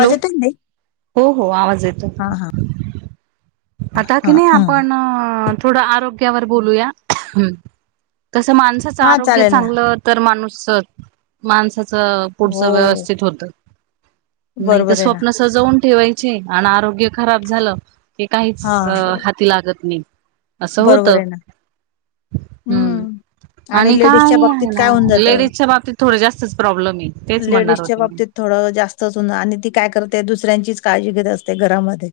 आवाज येतोय ना ताई? हो हो आवाज येतो. हा हा आता हा कि नाही हं. आपण- थोडं आरोग्यावर बोलूया. कसं माणसाचं हा आरोग्य चालेल ना. चांगलं- तर माणूस, माणसाचं हो, पुढचं व्यवस्थित होतं. नाही तर बरोबर आहे ना. स्वप्न सजवून ठेवायचे आणि आरोग्य खराब झालं- की काहीच हां, हाती लागत नाही, असं होत. बरोबर आहे ना. हम्म हं आणि काय लेडीजच्या बाबतीत आहे ना काय होऊन जातं, लेडीजच्या बाबतीत- थोडे जास्तच प्रॉब्लेम आहे. तेच म्हणणार होत- त्या बाबतीत थोडं जास्तच होउन आणि ती काय करते दुसऱ्यांचीच काळजी घेत असते घरामध्ये.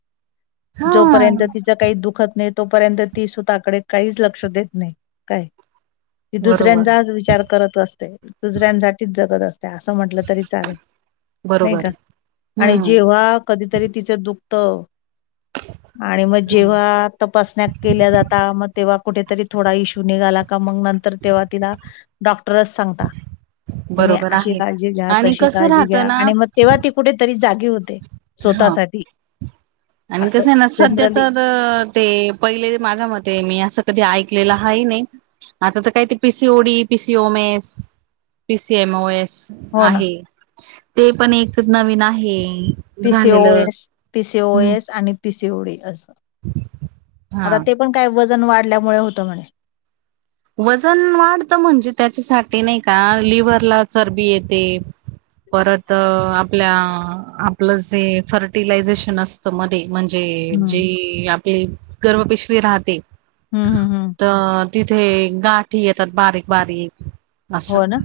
हा जोपर्यंत तिच काही दुखत नाही तोपर्यंत- ती स्वतःकडे काहीच लक्ष देत नाही, काय, ती बरोबर दुसऱ्यांचाच विचार- करत असते. दुसऱ्यांसाठीच जगत असते. त्या असं म्हंटलं तरी चालेल, नाही बरोबर का? आणि हम्म जेव्हा- कधीतरी तिचं दुखत आणि मग हम्म जेव्हा तपासण्या- केल्या जाता मग तेव्हा कुठेतरी थोडा इश्यू निघाला का मग नं- तर तेव्हा तिला डॉक्टरच सांगता. तुम्ही बरोबर अशी आहे काळजी घ्या, आणि तशी कसं काळजी घ्या. राहतं ना आणि मग तेव्हा ती कुठेतरी जागी होते हा स्वतःसाठी आणि असं कसं आहे ना सध्या जनरली तर अ ते पहिले माझ्या मते मी असं कधी ऐकलेलं हाये नाही. आता तर काय ते P C O D, P C O M S, P C M O S हो ना आहे [inaudible] ते पण एक नवीन आहे. पी सी ओ झालेलं एस, पी सी ओ हम्म, एस आणि पी सी ओ डी असं हा आता ते पण काय वजन वाढल्यामुळे होतं म्हणे वजन वाढतं म्हणजे? त्याच्यासाठी नाही का? लिव्हरला चरबी येते. परत आपल्या आपलं जे फर्टिलायझेशन अस मध्ये म्हणजे हम्म जी आपली गर्भपेशवी राहते. हम् हम तर तिथे गाठी येतात बारीक, बारीक असं हो ना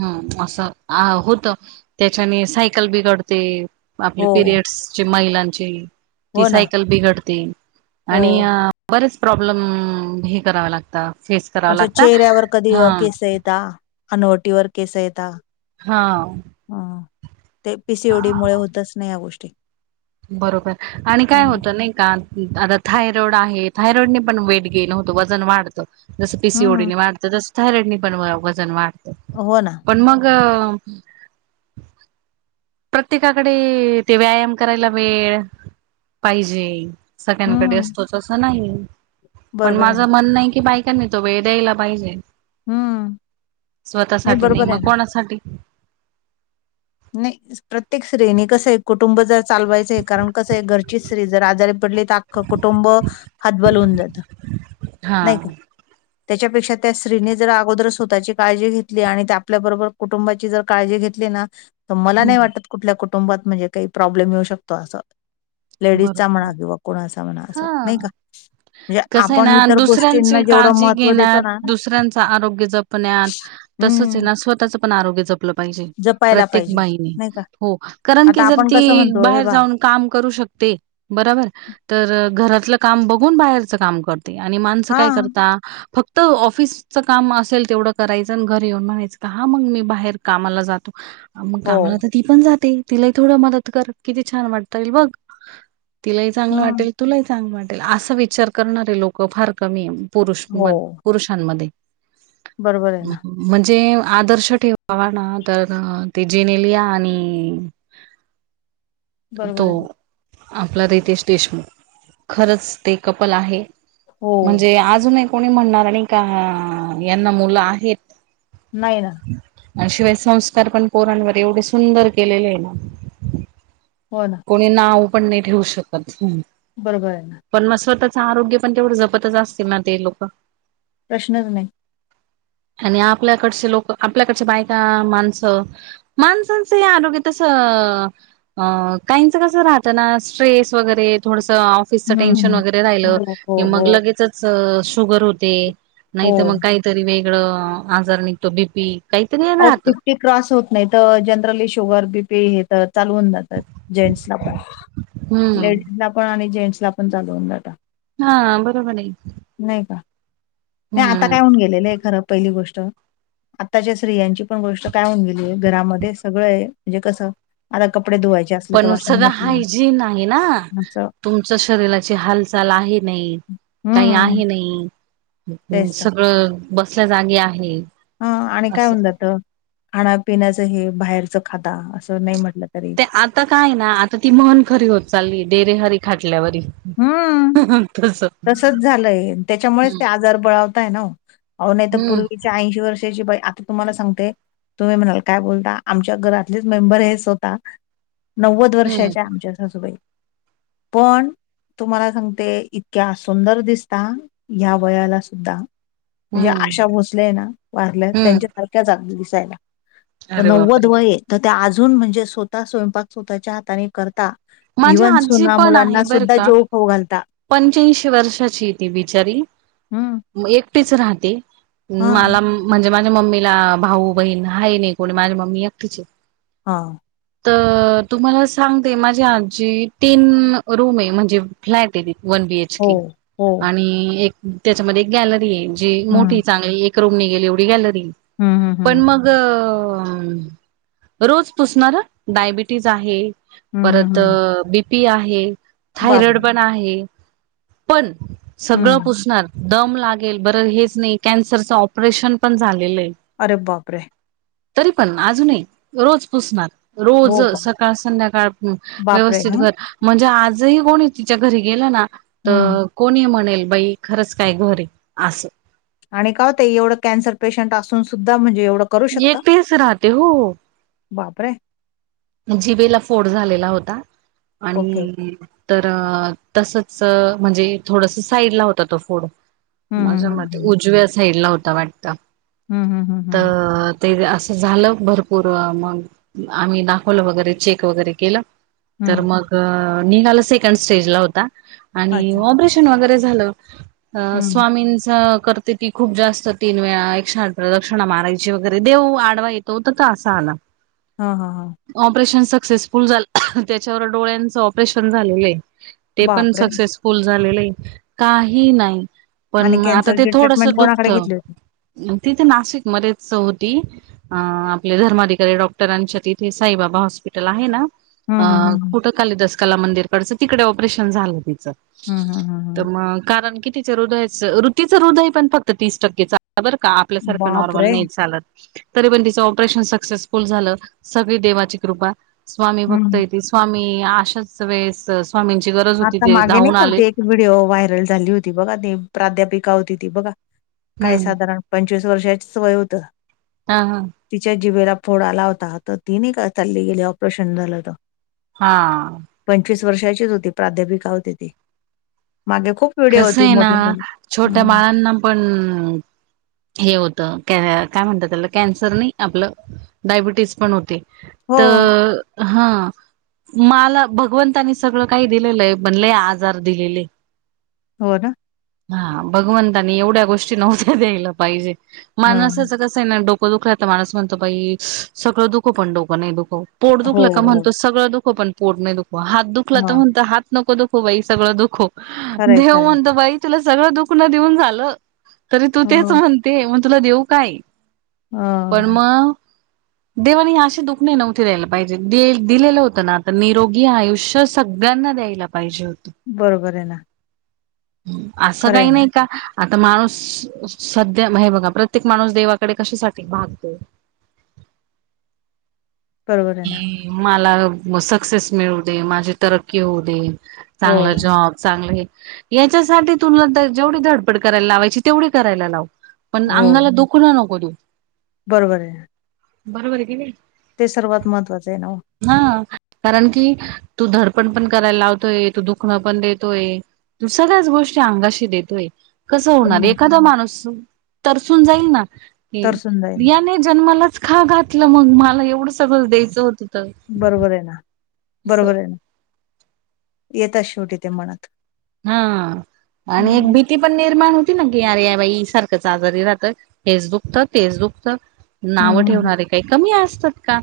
हम असं हा होत त्याच्याने सायकल बिघडते. आपले हो पिरियड्सची महिलांची ती हो ना सायकल बिघडते. हो आणि बरेच प्रॉब्लेम [inaudible] हे करावे लागतात. अछा! चेहऱ्यावर कधी केस येता, हनवटीवर केस येता. हा [inaudible] ह ते पीसीओडी मुळ होतच नाही या गोष्टी बरोबर आणि काय हम्म होतं नाही का? आता थायरॉइड आहे. थायरॉइड ने पण वेट गेन होतो. वजन वाढतं. जसं पी सी ओ डी हम्म, ने वाढतं. तसं थायरॉइड नी पण वजन वाढतं. हो ना पण मग प्रत्येकाकडे ते व्यायाम करायला वेळ पाहिजे? सगळ्यांकडे हम्म असतोच असं नाही? पण बरोबर आहे ना माझं म्हणण आहे की बाईकां त्यांनी तो वेळ द्यायला पाहिजे. हम्म स्वतःसाठी नाही बरोबर आहे मग ना कोणासाठी? नाही प्रत्येक स्त्रीनी कसं आहे. कुटुंब जर चालवायचं आहे. कारण कसं आहे घरची स्त्री जर आजारी पडली? तर आख्ख कुटुंब हात बल होऊन जात. हा त्याच्यापेक्षा त्या स्त्रीने जर अगोदर स्वतःची काळजी घेतली. आणि त्या आपल्याबरोबर कुटुंबाची जर काळजी घेतली ना त मला नाही हम्म वाटत कुठल्या कुटुंबात म्हणजे काही प्रॉब्लेम येऊ शकतो. असं लेडीजचा बरोबर म्हणा आहे. कि व कोणाचा म्हणा असा हा. नाही का? म्हणजे कसं आहे आपण ना इतर गोष्टींना दुसऱ्यांची जेवढं काळजी महत्त्व देतो घेण्यात, ना दुसऱ्यांच आरोग्य जपण्यात तसच आहे हम्म ना स्वतःचं पण आरोग्य जपलं पाहिजे. प्रत जपायला तेक पाहिजे बाई ने नाही का हो कारण की? आता ती जर आपण कसं म्हणतो हे बाहेर बा जाऊन काम करू शकते? बराबर तर घरातलं काम बघून बाहेरच काम कर आणि माणसं हा काय करता? फक्त तर ऑफिसच काम असेल तेवढं करायचं. आणि घरी येऊन म्हणायचं का? हा मग मी बाहेर कामाला जातो. मग हो कामाला तर ती पण जाते? तिलाही थोडं मदत कर किती छान वाटता येईल बघ? तिलाही चांगलं वाटत. हम्म तुला चांगल वाटेल. असा विचार करणारे लोक फार कमी पुरुष हो पुरुषांमध्ये बरोबर आहे हम् ना हम [inaudible] म्हणजे आदर्श ठेवावा ना तर ते जेनेलिया आणि बरोबर तो आहे ना आपला रितेश देशमुख खरंच ते कपल आहे हो म्हणजे अजून एक कोणी म्हणणार आणि का यांना मुलं आहेत नाही ना आणि शिवाय संस्कार पण पोरांवर एवढे सुंदर केलेले आहे ना हो ना कोणी नाव पण नाही ठेवू शकत. बरोबर आहे ना पण मग स्वतःचं आरोग्य पण तेवढं जपतच असतील ना ते लोकं प्रश्नच नाही आणि आपल्याकडचे लोक आपल्याकडच्या बायका, माणसं माणसांचं हे आरोग्य तसं अ काहींच कस राहतं ना स्ट्रेस वगैरे थोडंसं ऑफिसचं टेन्शन हम्म वगैरे राहिलं हो कि हो हो मग लगेचंच शुगर होते हो नाहीतर मग काहीतरी वेगळं आजार निघतो बी पी आओ फिफ्टी क्रॉस होत नाही तवर जनरली शुगर बी पी हे तर चालू होऊन जातं. जेंट्सला पण हम्म लेडीज ला पण आणि जेंट्स ला पण चालू होऊन जाता. हा बरोबर आहे कि नाही का नाही आता काय होऊन गेलेलं आहे खरं पहिली गोष्ट आता जे स्त्रियांची पण गोष्ट काय होऊन गेली आहे. घरामध्ये सगळं म्हणजे कसं आता कपडे धुवायच्या पण सगळं हायजीन आहे ना. असं तुमच्या शरीराची हालचाल आहे नाही, काय हम्म आहे नाही तेच तर सगळं बसल्या जागी आहे. हा आणि काय असं होऊन जातं खाण्यापिण्याचं हे बाहेरचं खाता असं नाही म्हटलं तरी. ते आता काय हाय ना आता ती म्हन खरी होत चालली देरे हरी खाटल्यावरी हम्म तसं तसच झालंय त्याच्यामुळेच ते आजार बळावताय ना आओ नाही तर हम्म पूर्वीच्या ऐंशी वर्षाची बाई आता तुम्हाला सांगते. तुम्ही म्हणाल काय बोलता आमच्या घरातलेच मेंबर आहे स्वतः नव्वद हम्म वर्षाच्या आमच्या सासूबाई पण तुम्हाला सांगते इत तक्या सुंदर दिसता या वयाला सुद्धा म्हणजे हम्म आशा भोसले हाय ना वारल्या हम्म त्यांच्यासारख्याचं अगदी दिसायला अरे नव्वद बापरे वय हे तर त्या अजून म्हणजे स्वतः स्वयंपाक स्वतःच्या हाताने करता. माझी इव्हन आजी सुना पण मुलांना आहे बर सुद्धा का जेवू खाऊ घालता पंच्याऐंशी वर्षाची आहे ती बिचारी. हम म एकटीच राहते मला म्हणजे माझ्या मम्मीला भाऊ, बहीण आहे नाही कोणी माझी मम्मी एकटीच हे हां तर तुम्हाला सांगते माझी आजी तीन रूम आहे. म्हणजे फ्लॅट आहे वन बी एच हो के हो आणि एक त्याच्यामध्ये एक गॅलरी आहे जी हम्म मोठी चांगली एक रूम निघेल एवढी गॅलरी हे हम्म हम्म पण हम्म मग ग रोज पुसणार हं डायबिटीज आहे हम्म हम्म परत हम्म बीपी आहे. थायरॉइड बापरे पण आहे. पण सगळं हम्म पुसणार. दम लागेल, बरं हेच नाही कॅन्सरचं ऑपरेशन पण झालेलं आहे. अरे बापरे. तरी पण अजूनही रोज पुसणार. रोज हो का सकाळ संध्याकाळ बापरे व्यवस्थित हा घर. म्हणजे आजही कोणी तिच्या घरी गेलं ना हम्म तर. कोणी म्हणेल बाई खरंच काय घरी असं. आणि का हो ते एवढं कॅन्सर पेशंट असून सुद्धा म्हणजे एवढं. करू शकता एक पेस राहते हो. बापरे! जिवेला फोड झालेला होता ओके आणि. तर तसच म्हणजे थोडस साईड ला होता तो फोड. हं, माझा हं, हं, मते उजव्या साइड ला होता वाटत. हम हं हं हं. ते असं झालं भरपूर मग आम्ही दा. खलं वगैरे चेक वगैरे केलं तर हं. मग निघालं सेकंड स्टेजला होता. आणि अच्छा. ऑपरेशन वगैरे झालं हं. स्वामींच कर. ति ती खूप जास्त तीन वेळा एक दक्षिणा मारायची वगैरे देव आडवा येतो होत तर असा आला. हा हा हा. ऑपरेशन सक्सेसफुल झा त्याच्यावर डोळ्यांच ऑपरेशन झालेलं. ते पण बापरे! सक्सेसफुल झालेले आहे काही नाही. पण आणि आता ते कॅन्सरची थोडस ट्रीटमेंट दुखत. कोणाकडे घेतली होती? तिथे नाशिक मध्येच होती अ आपले धर्माधिकारी डॉक्टरांच्या तिथे. साईबाबा हॉस्पिटल आहे हं, हं, हं, हं. कु. कालीदास कला मंदिरकडचं तिकडे ऑपरेशन झालं तिचं. हम हम हम. तर मग कारण कि तिच्या हृदयाच ऋतूच हृदय पण फक्त तीस टक्केचा. र का आपल्यासारखं नॉर्मल बापरे! नाही चालत तरी पण तिचं ऑपरेशन सक्सेसफुल झालं. देवाची कृपा स्वामी भक्त हं. य स्वामी आशाच वेस. स्वामींची गरज होती आता ते मागे नाही धावून का आले. होती एक व्हिडिओ व्हायरल झाली होती बघा त प्राध्यापिका होती ती बघा काय हम्म. साधारण. पंचवीस वर्षाचीच वय होत. हा हा. तिच्या जिवेेला फोड आला होता तर तिने चालली गेली ऑपरेशन झालं तर. हा. पंचवीस वर्षाचीच होती प्राध्यापिका होती ती मागे खूप. व्हिडिओ कस होती आहे ना मोठी छोट्या हं. बाळांना पण. हे होत काय म्हणत त्याला कॅन्सर नाही आपलं डायबिटीज पण होते. हो, तर हा. मला भगवंतानी सगळं काही दिलेलं आहे म्हणले आजार दिलेले. हो ना. हा भगवतानी एवढ्या गोष्टी नव्हत्या द्यायला पाहिजे हां. माणसच क. नाही डोकं दुखलंता माणस म्हणतं बाई सगळं दुखव पण डोक नाही दुखव. पोट हो, दुखलं का हो. म्हणतो सगळं दुखो पण पोट नाही दुखो हात दुखलं तर हां, म्हणत हात. नको नको दुखो बाई सगळं दुखो खरंय, देऊं खरंय. म्हणतं बाई तुलां सगळं दुखणं देऊंन झालं तरी तूं हो, तेचं म्हणते मंग तुलां देऊं कायं पणं हां, मंग देवांनी असे दुःख नाहीं नव्हती द्यायलां पाहिजे दिलेलं होतं नां आंता निरोगी आयुंष्य सगळ्यांना द्यायलांज पाहिजे होते बरोंबर आहे नां असं कांहीं नाहीं कां आंता माणूंस संध्या हे बघां प्रत्येक माणूंस देवांकडे कशांसाठी पाहतो बरोबर आहे नां मलां सक्सेस मिळूं दे माझी तरक्की होऊं दे हो, चांगलं जॉब चांगले हे यांच्यासाठी तुलां जेवढी धडपड करांयला लावांयची तेवढी करांयला लांव पणं हो, अंगाला दुःख दुखणं नको देऊ बरोबर आहे बरोबर आहे की नाहीं ते सर्वात महत्वाचं आहे नां हां कारणं की तूं धडपड पणं करांयला लावतोय तूं दुखणं पणं देतोय सगळ्यांचं गोष्टी अंगांनी देतोय कसं होणारं हं, एखादां माणूंस तरसूंन जाईल नां तरसून जाईल. यांने जन्मांलाचं हां घातलं मंग मलां एवढं सगळं द्यायचं होतं तर बरोबर आहे नां बरोबर आहे नां येतांत शेवटी ते म्हणतं हां आणि एक भीती पणं निर्माण होती ने अरे यां बाई सारखंच आजांरी राहतं हेचं दुखंत तेचं दुखंत हं, नावं हं. हं. ठेवणारे कांहीं कमी असतांत कां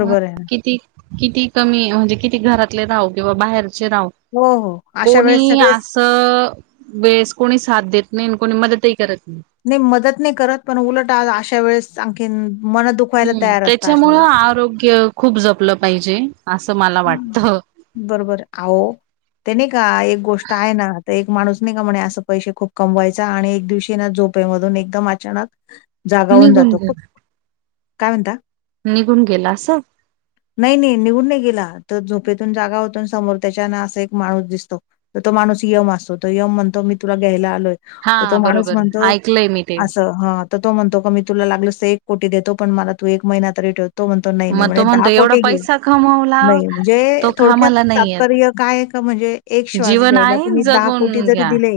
मं आहे ना. किती किती कमी म्हणजे किती घरांतले राहो किंवा बाहेरचे राहो हो हो अशा वेळेस कोणी सगळेच असं वेळेसं कोणी साथं देतं नाहीं कोणी मदतंही करतं नाहीं नाहीं मंदत नाहीं करतं पणं उलटं अशा वेळेस आणखी मनं दुःख हम्मं त्यांच्यामुळे आरोग्य खूंप जपलं पाहिजे असं मलां वाटतं. बरोबर आंहो. ते नाहीं कां एक गोष्ट आहे नां तरं एक माणूंस नाहीं कां म्हणे असं पैसे खूंप कमवांयचा आणि एक दिवशी नां जोप झ़ोपे मधूंन एकदंम अचांनक निघूंन काय म्हणता? गेलां निघूंन गेलां असं नाहीं नाहीं निघूंन नाहीं गेलां तरं झोपेतूंन जागां होतो समोर त्यांच्यान असां एक माणूंस दिसतो. तरं तो माणूंस यंम असतो तो यंम म्हणतो मी तुलां घ्यांयला आलोय तरं हा तो माणूंस बरोबर म्हणतो ऐकलंय मी ते असं. हां तरं तो म्हणतो कां मी तुलां लागलंस तरं एक कोटी देतो पणं मलां तूं एक महिना तरी ठेवतो म्हणतो. नाहीं नाहीं म्हणे दहा कोटी घे कमांवला नाहीं म्हणजे थोडक्यांत तात्पर्य कायं कां म्हणजे एक श्वास जीवन घ्यांयला आहे तुम्हीं दाग दहा कोटी जगून जरी घ्या दिले.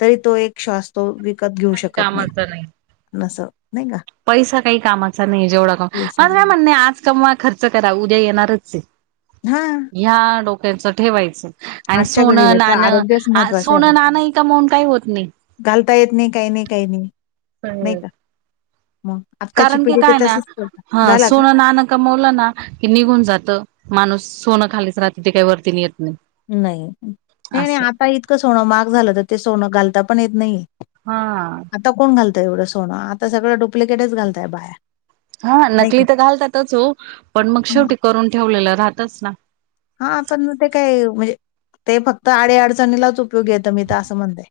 तरी तो एक श्वासतो विकतं घेऊं काही शकतं कामाचा नाही नाहीं असं नाहीं कां. पैसा कांहीं कामांचा नाहीं जेवढां कां माझं कांय दिवसांना म्हणणे आंज कमवां खर्च करां उद्यां येणारं चं आहे. हां. ह्यां डोक्याचं ठेवायचं. आणि आजच्या सोनं घडीला तर आरोग्यच नाणं महत्वाचं आहे अहो. सोनं नाणं इथं कां मूंन कांहीं होतं नाहीं. घालता येत नाही काही नाही काही नाही नाही का मग आत्ताची कारण की पिढी काय तर ना तसंच करतात. ह झाला का? सोनं नानक कमवलं ना की निघून जात माणूस सोनं खालीच राहत ते काही वरती नेत नाही. नाही नाही नाही असं आता इतकं सोनं माग झालं तर ते सोनं घालता पण येत नाही. हा. आता कोण घालतय एवढं सोनं आता सगळं डूप्लिकेटच घलताय बाया. हा नाही का? नकली तर घालतातच हो पण मग हां. शेवटी करून ठेवलेलं राहतच ना. हा पण मग ते काय म्हणजे ते फक्त आडी अडचणीलाच उपयोगी येत मी तर असं म्हणते.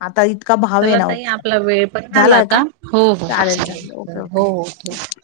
आता इतका भाव आहे चला ना ओ. ताई आपला वेळ पण झाला आता हो हो चालेल, चालेल. Okay, okay. हो. [unintelligible]